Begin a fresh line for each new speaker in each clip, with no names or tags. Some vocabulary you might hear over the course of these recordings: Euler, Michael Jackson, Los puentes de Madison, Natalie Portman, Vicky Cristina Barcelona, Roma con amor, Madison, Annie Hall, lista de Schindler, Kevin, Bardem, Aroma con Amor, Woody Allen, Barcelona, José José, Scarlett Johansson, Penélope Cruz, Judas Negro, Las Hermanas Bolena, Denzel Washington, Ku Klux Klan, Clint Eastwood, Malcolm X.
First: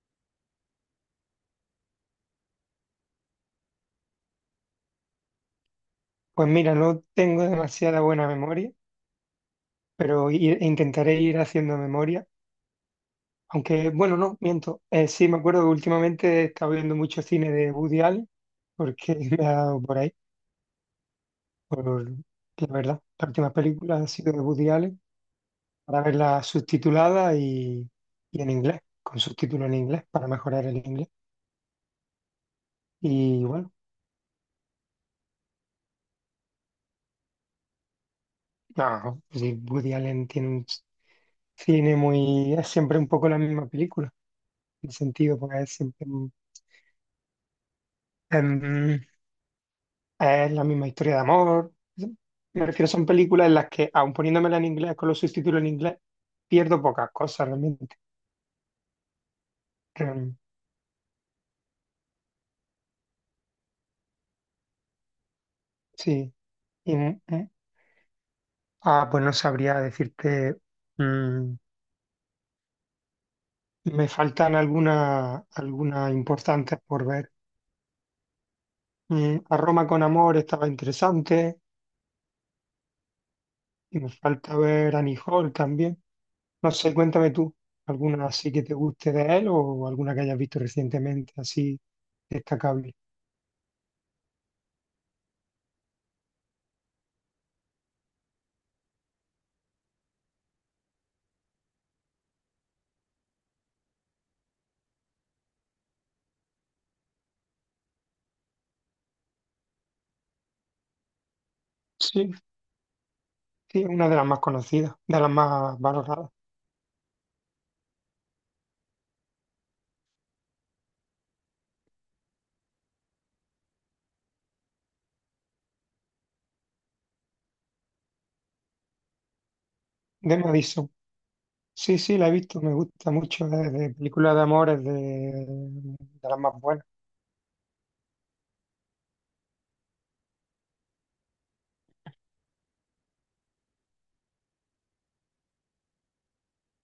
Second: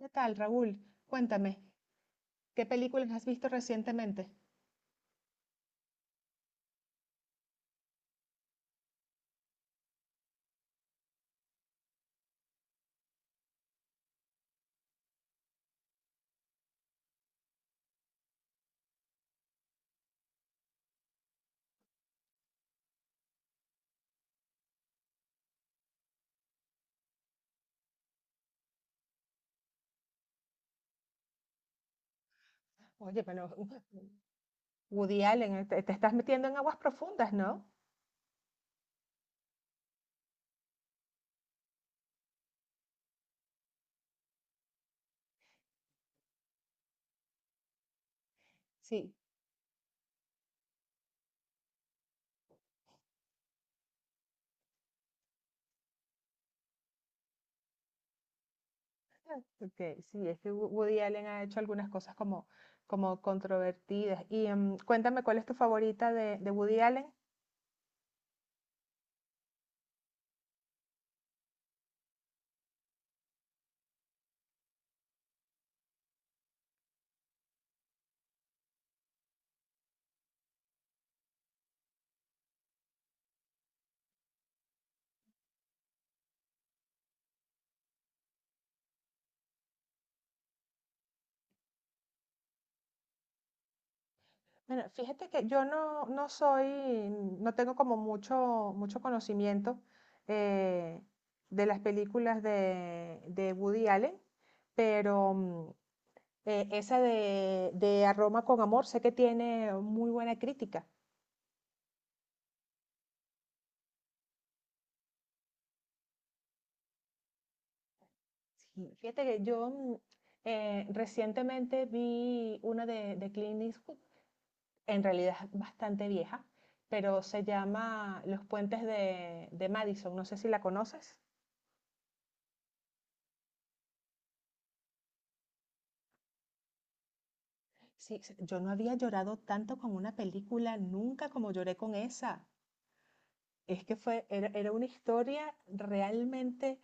¿Qué tal, Raúl? Cuéntame, ¿qué películas has visto recientemente?
Pues mira, no tengo demasiada buena memoria, pero intentaré ir haciendo memoria. Aunque, bueno, no, miento. Sí, me acuerdo que últimamente he estado viendo mucho cine de Woody Allen, porque me ha dado por ahí, por la verdad. Las últimas películas han sido de Woody Allen, para verlas subtituladas y en inglés, con subtítulos en inglés, para mejorar el inglés.
Oye, pero
Y bueno,
Woody Allen, te estás metiendo en aguas profundas, ¿no?
no, sí, Woody Allen tiene un cine muy es siempre un poco la misma película, en el sentido, porque es siempre Em,
Sí.
es la misma historia de amor. Me refiero, son películas en las que, aun poniéndomela en inglés con los subtítulos en inglés, pierdo pocas cosas realmente.
Ok, sí,
Em,
es que Woody Allen ha hecho algunas cosas como controvertidas. Y cuéntame, ¿cuál es tu favorita
sí.
de Woody
Y,
Allen?
mm, mm. Pues no sabría decirte. mm, Me faltan algunas importantes por ver. A Roma con amor estaba interesante. Y me falta ver Annie Hall también. No sé, cuéntame tú, ¿alguna así que te guste de él o alguna que hayas visto recientemente así destacable?
Bueno, fíjate que yo no tengo como mucho, mucho conocimiento eh, de las películas de Woody Allen, pero esa de Aroma con Amor, sé que tiene muy buena crítica.
Sí, sí, es una de las más conocidas, de las más valoradas.
Sí. Fíjate que yo, recientemente vi una de Clint Eastwood, en realidad es bastante vieja, pero se llama Los puentes de Madison, no sé
De
si la
Madison.
conoces.
Sí, sí, la he visto, me gusta mucho. Es de películas de amor, es de las más buenas.
Sí, yo no había llorado tanto con una película nunca como lloré con esa. Es que era una historia realmente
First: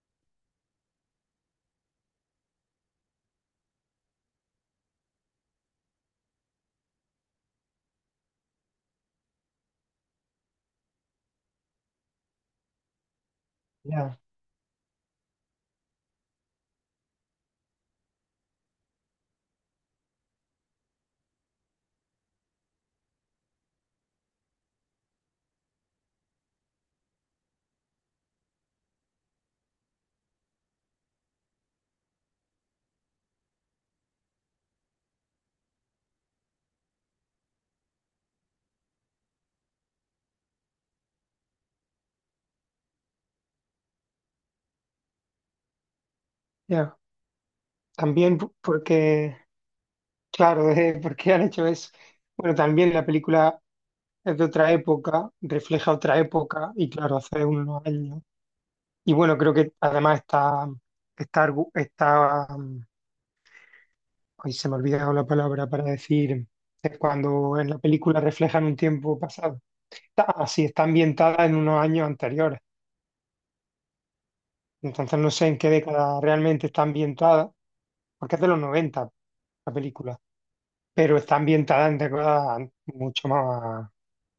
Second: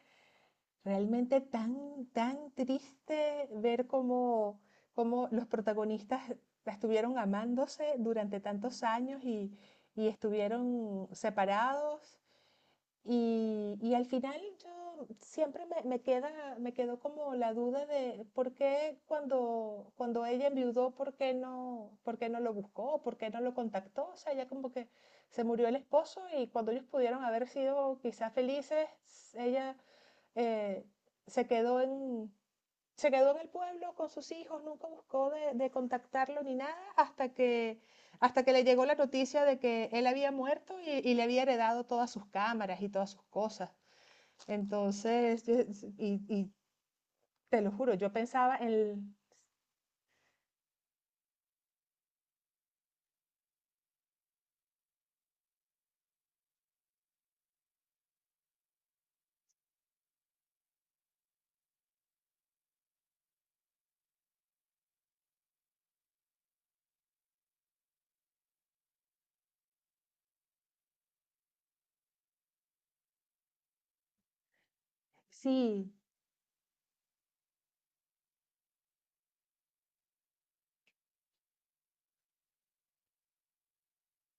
Realmente tan, tan triste ver cómo los protagonistas estuvieron amándose durante tantos años y estuvieron separados. Y al
Ya,
final yo siempre me quedó como la duda de por qué cuando ella enviudó, por qué no lo buscó, por qué no lo contactó. O sea, ella como que se murió el esposo, y cuando ellos pudieron haber sido quizás felices, ella eh, se quedó en, se quedó en el pueblo con sus hijos, nunca buscó de contactarlo ni nada hasta que le llegó la noticia de que él había muerto y le había heredado todas sus cámaras y todas sus cosas. Entonces, y
ya.
te lo juro, yo
También
pensaba en.
porque, claro, porque han hecho eso. Bueno, también la película es de otra época, refleja otra época, y claro, hace unos años. Y bueno, creo que además está Hoy se me ha olvidado la palabra para decir es cuando en la película reflejan un tiempo pasado. Está, así está ambientada en unos años anteriores. Entonces no sé en qué
Sí,
década realmente está ambientada, porque es de los 90 la película, pero está ambientada en décadas mucho más,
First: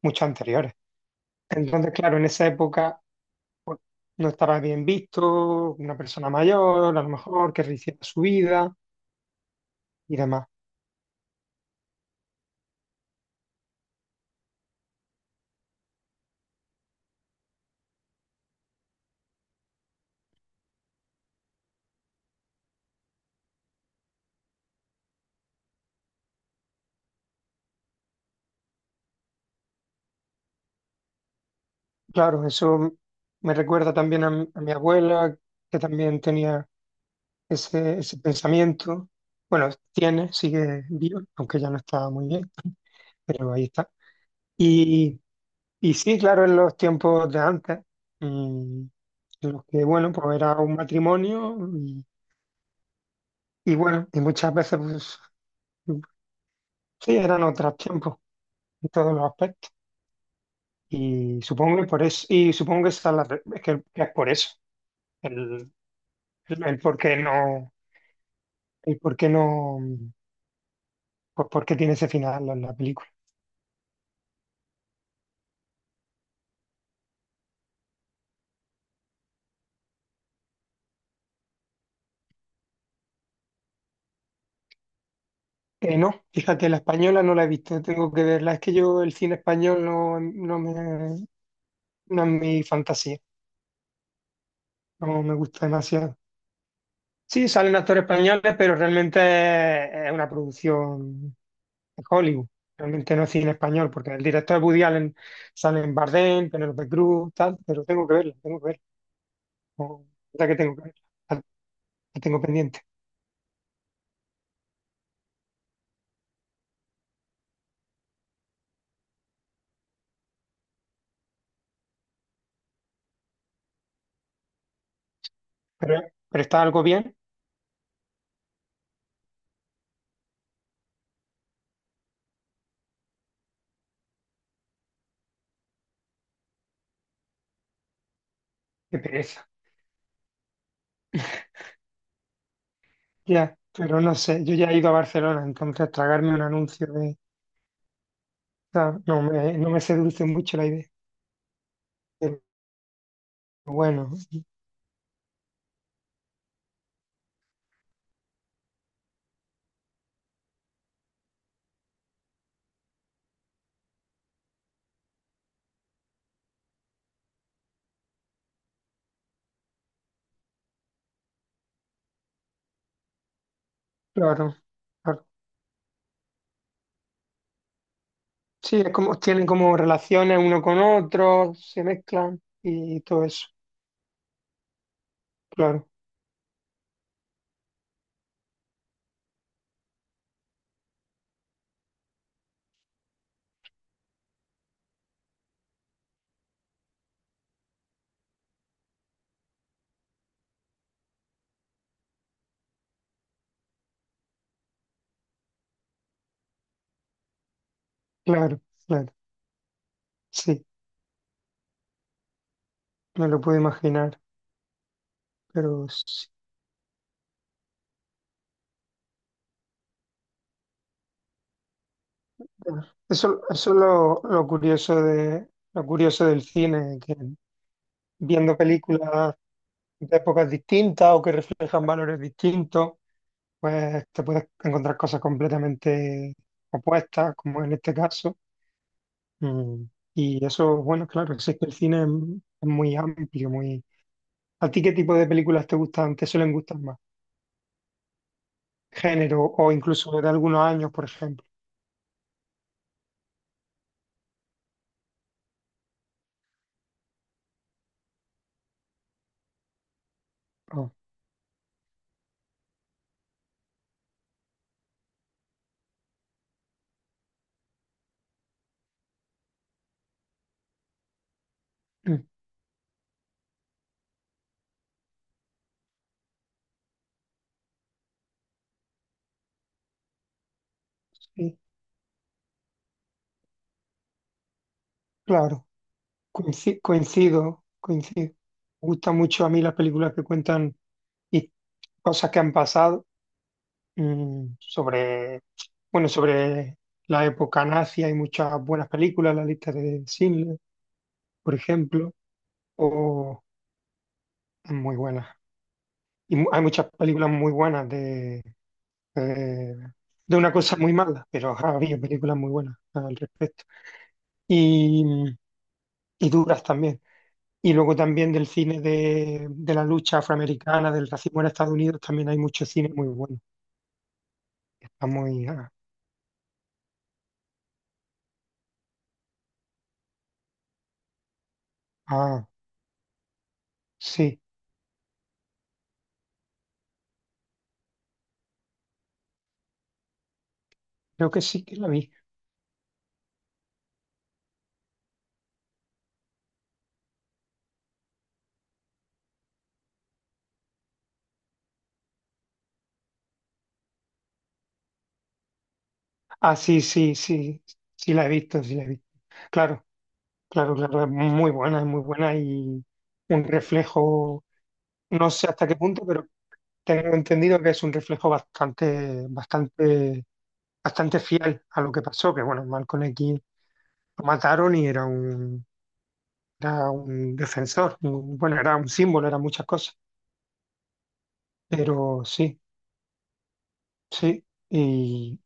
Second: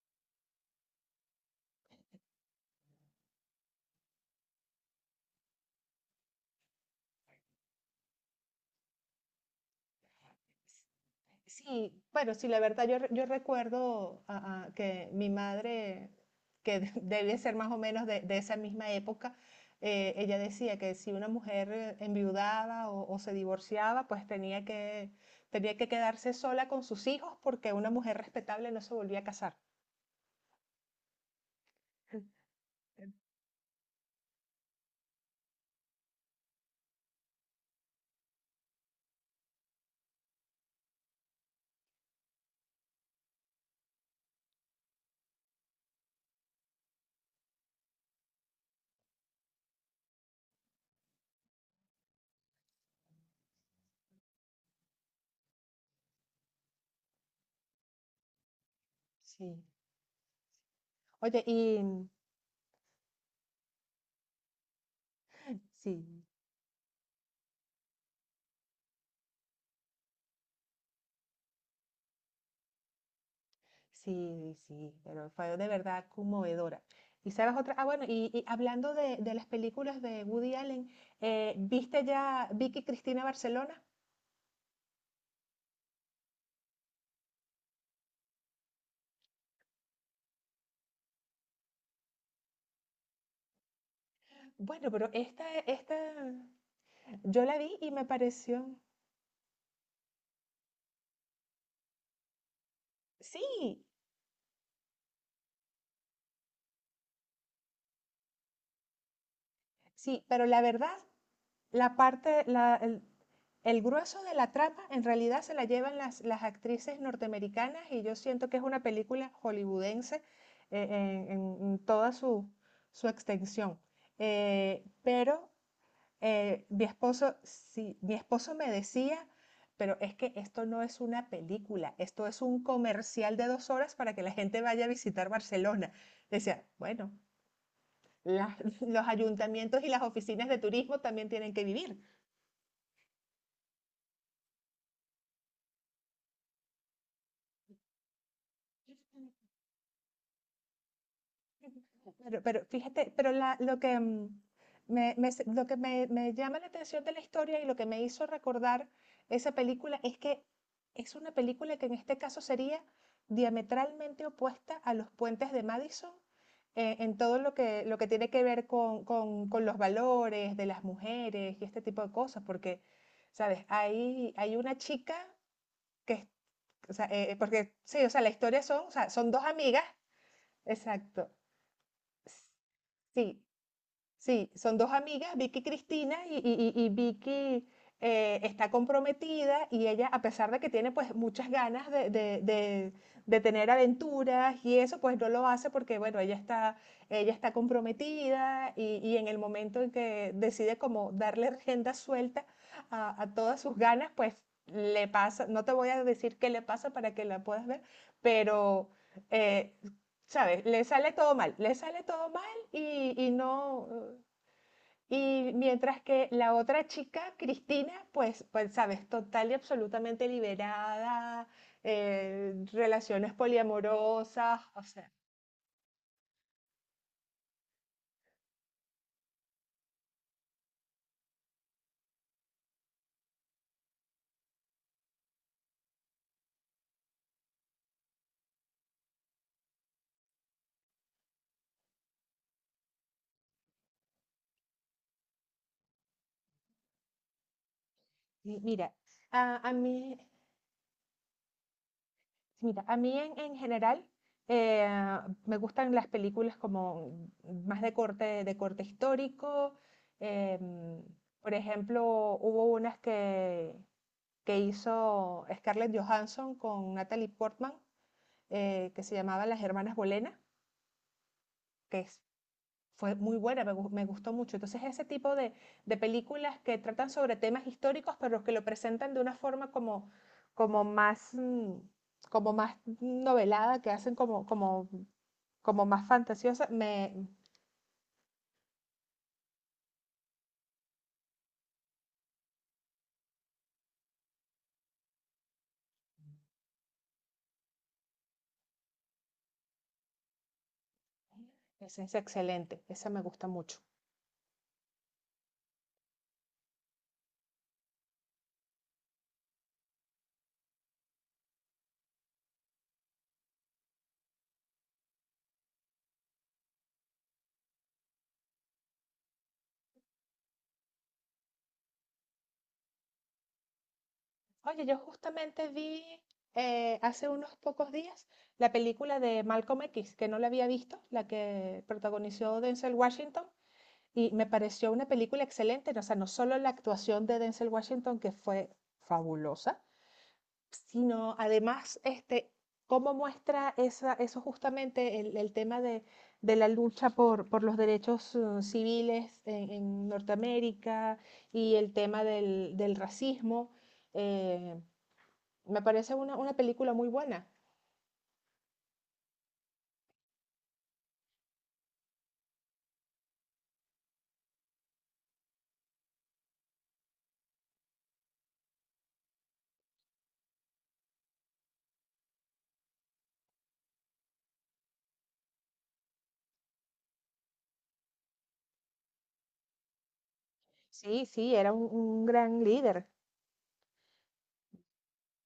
mucho anteriores. Entonces, claro, en esa época pues, no estaba bien visto, una persona mayor, a lo mejor, que rehiciera su vida y demás.
sí, bueno, sí, la verdad yo, yo recuerdo, que mi madre, que debe ser más o menos de esa misma época. Ella decía que si una mujer enviudaba o se divorciaba, pues tenía que quedarse sola con sus hijos, porque una mujer respetable no se volvía a casar.
Claro, eso me recuerda también a mi abuela, que también tenía ese pensamiento. Bueno, tiene, sigue vivo, aunque ya no está muy bien, pero ahí está. Y, y sí, claro, en los tiempos de antes, mm, en los que, bueno, pues era un matrimonio y bueno, y muchas veces, pues mm, sí, eran otros tiempos en todos los
Sí.
aspectos. Y
Oye,
supongo que por
y
eso, y supongo que esa es la re- que es por eso, el,
sí,
el por qué no. Y por qué no, pues por qué tiene ese final la película.
sí, sí, pero fue de verdad conmovedora. Y sabes otra, bueno, y hablando de las películas de Woody Allen, ¿viste ya Vicky Cristina Barcelona?
No, fíjate, la española no la he visto, tengo que verla. Es que yo el cine español no, no me, no es mi fantasía,
Bueno, pero
no me gusta demasiado.
yo
Sí,
la vi
salen
y
actores
me
españoles,
pareció,
pero realmente es una producción de Hollywood. Realmente no es cine
sí,
español, porque el director es Woody Allen, salen Bardem, Penélope Cruz, tal, pero tengo que verla, tengo que verla. No,
sí,
la
pero
verdad
la
que tengo que
verdad,
verla, la
la
la tengo
parte, la,
pendiente.
el grueso de la trama en realidad se la llevan las actrices norteamericanas, y yo siento que es una película hollywoodense en toda su extensión. Eh, pero
Pero, pero está
eh,
algo
mi
bien,
esposo, sí, mi esposo me decía: pero es que esto no es una película, esto es un comercial de 2 horas para que la gente vaya a visitar Barcelona. Decía: bueno,
qué
los
pereza.
ayuntamientos y las oficinas de turismo también tienen que vivir.
Ya, pero no sé, yo ya he ido a Barcelona, entonces tragarme un anuncio de ¿sabes? No me, no me seduce mucho la idea. Pero
Pero fíjate, pero
bueno,
lo que me llama la atención de la historia, y lo que me hizo recordar esa película, es que es una película que en este caso sería diametralmente opuesta a Los puentes de Madison, en todo lo que tiene que ver con los valores de las mujeres y este tipo de cosas. Porque, ¿sabes? Hay
claro,
una chica
claro.
que, es- o sea, porque sí, o sea, la historia
Sí,
o
es
sea,
como,
son dos
tienen como
amigas,
relaciones uno con
exacto.
otro, se mezclan y todo
Sí,
eso.
sí, son dos amigas, Vicky y
Claro,
Cristina, y Vicky está comprometida, y ella, a pesar de que tiene pues muchas ganas de tener aventuras y eso, pues no lo hace porque, bueno, ella está comprometida. Y en el momento en que decide como darle agenda suelta a todas sus ganas, pues le pasa, no te voy a decir qué le pasa para que la puedas ver,
claro,
pero...
claro.
eh, ¿Sabes?
Sí,
Le sale todo mal, le sale todo mal, y,
me
y
lo puedo
no,
imaginar,
y
pero
mientras que
sí.
la otra chica, Cristina, pues sabes, total y absolutamente liberada, relaciones
Eso es lo
poliamorosas, o
curioso
sea,
de, lo curioso del cine, que viendo películas de épocas distintas o que reflejan valores distintos, pues te puedes encontrar cosas completamente opuestas, como en este caso. Mm, Y eso, bueno, claro, sí es que el cine es muy amplio, muy... ¿A ti qué tipo de películas te gustan, te suelen gustar más?
y mira,
Género
a,
o
a
incluso
mí,
de algunos años, por ejemplo.
mira, a mí en general, eh, me gustan las películas como más de corte histórico.
Oh,
em, por ejemplo, hubo unas que hizo Scarlett Johansson con Natalie Portman, que se llamaba Las Hermanas Bolena, que es-
mm,
fue muy buena, me gustó mucho. Entonces, ese tipo de películas que tratan sobre temas históricos, pero que lo presentan de una forma como más,
sí.
como más novelada, que hacen como, como,
Claro,
como más fantasiosa, me,
coincido, coincido. Me gustan mucho a mí las películas que cuentan y cosas que han pasado, mm, sobre, bueno, sobre la época nazi. Hay muchas buenas películas, la lista de Schindler, por
Esa
ejemplo,
es excelente, esa me
o
gusta mucho.
muy buenas. Y hay muchas películas muy buenas de eh, de una cosa muy mala, pero ha habido películas muy buenas al respecto. Y, y duras también. Y luego también del cine de la lucha afroamericana, del racismo en Estados Unidos, también hay mucho cine muy bueno.
Oye, yo
Está muy...
justamente
Ah,
vi, hace unos pocos días, la película de Malcolm X, que no la había visto, la que
ah,
protagonizó Denzel Washington. Y
sí,
me pareció una película excelente, o sea, no solo la actuación de Denzel Washington, que fue fabulosa,
creo
sino
que sí que la
además
vi.
este, cómo muestra eso justamente, el tema de la lucha por los derechos civiles en Norteamérica, y el tema del racismo. eh, Me parece una
Ah, sí,
película muy
sí,
buena.
sí, sí la he visto, sí la he visto. Claro, claro, claro, es muy buena y un reflejo, no sé hasta qué punto, pero tengo entendido que es un reflejo bastante, bastante, bastante fiel a lo que pasó, que bueno, Malcolm X lo mataron y era un defensor, bueno, era un símbolo, era muchas cosas,
Sí, sí, era un,
pero
un
sí,
gran líder.
sí, y,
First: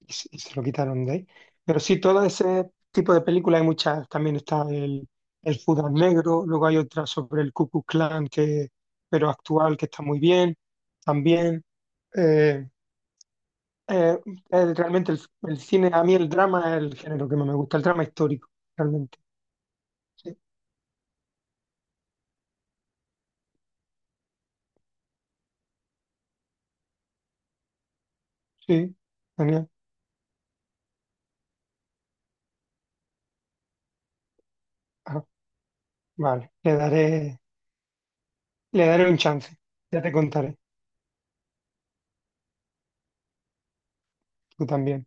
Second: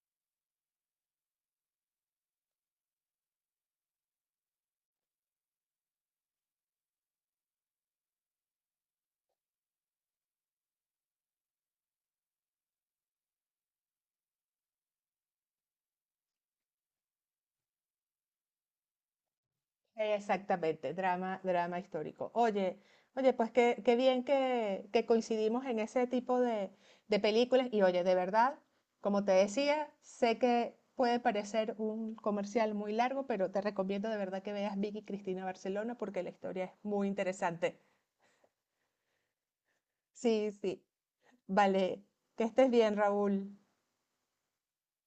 y se lo quitaron de ahí. Pero sí, todo ese tipo de películas hay muchas, también está el Judas Negro, luego hay otra sobre el Ku Klux Klan, que, pero actual, que está muy bien, también. eh, Eh, Realmente el cine, a mí el drama es el género que más me gusta, el drama histórico, realmente. Sí,
Exactamente, drama, drama histórico. Oye, oye, pues qué bien que coincidimos en ese tipo de películas. Y oye, de verdad,
sí,
como te
Daniel.
decía, sé que puede parecer un comercial muy largo, pero te recomiendo de verdad que veas Vicky
Ah,
Cristina Barcelona porque la
vale,
historia es muy interesante.
le daré un chance, ya te
Sí,
contaré,
sí. Vale, que estés bien, Raúl.
tú también.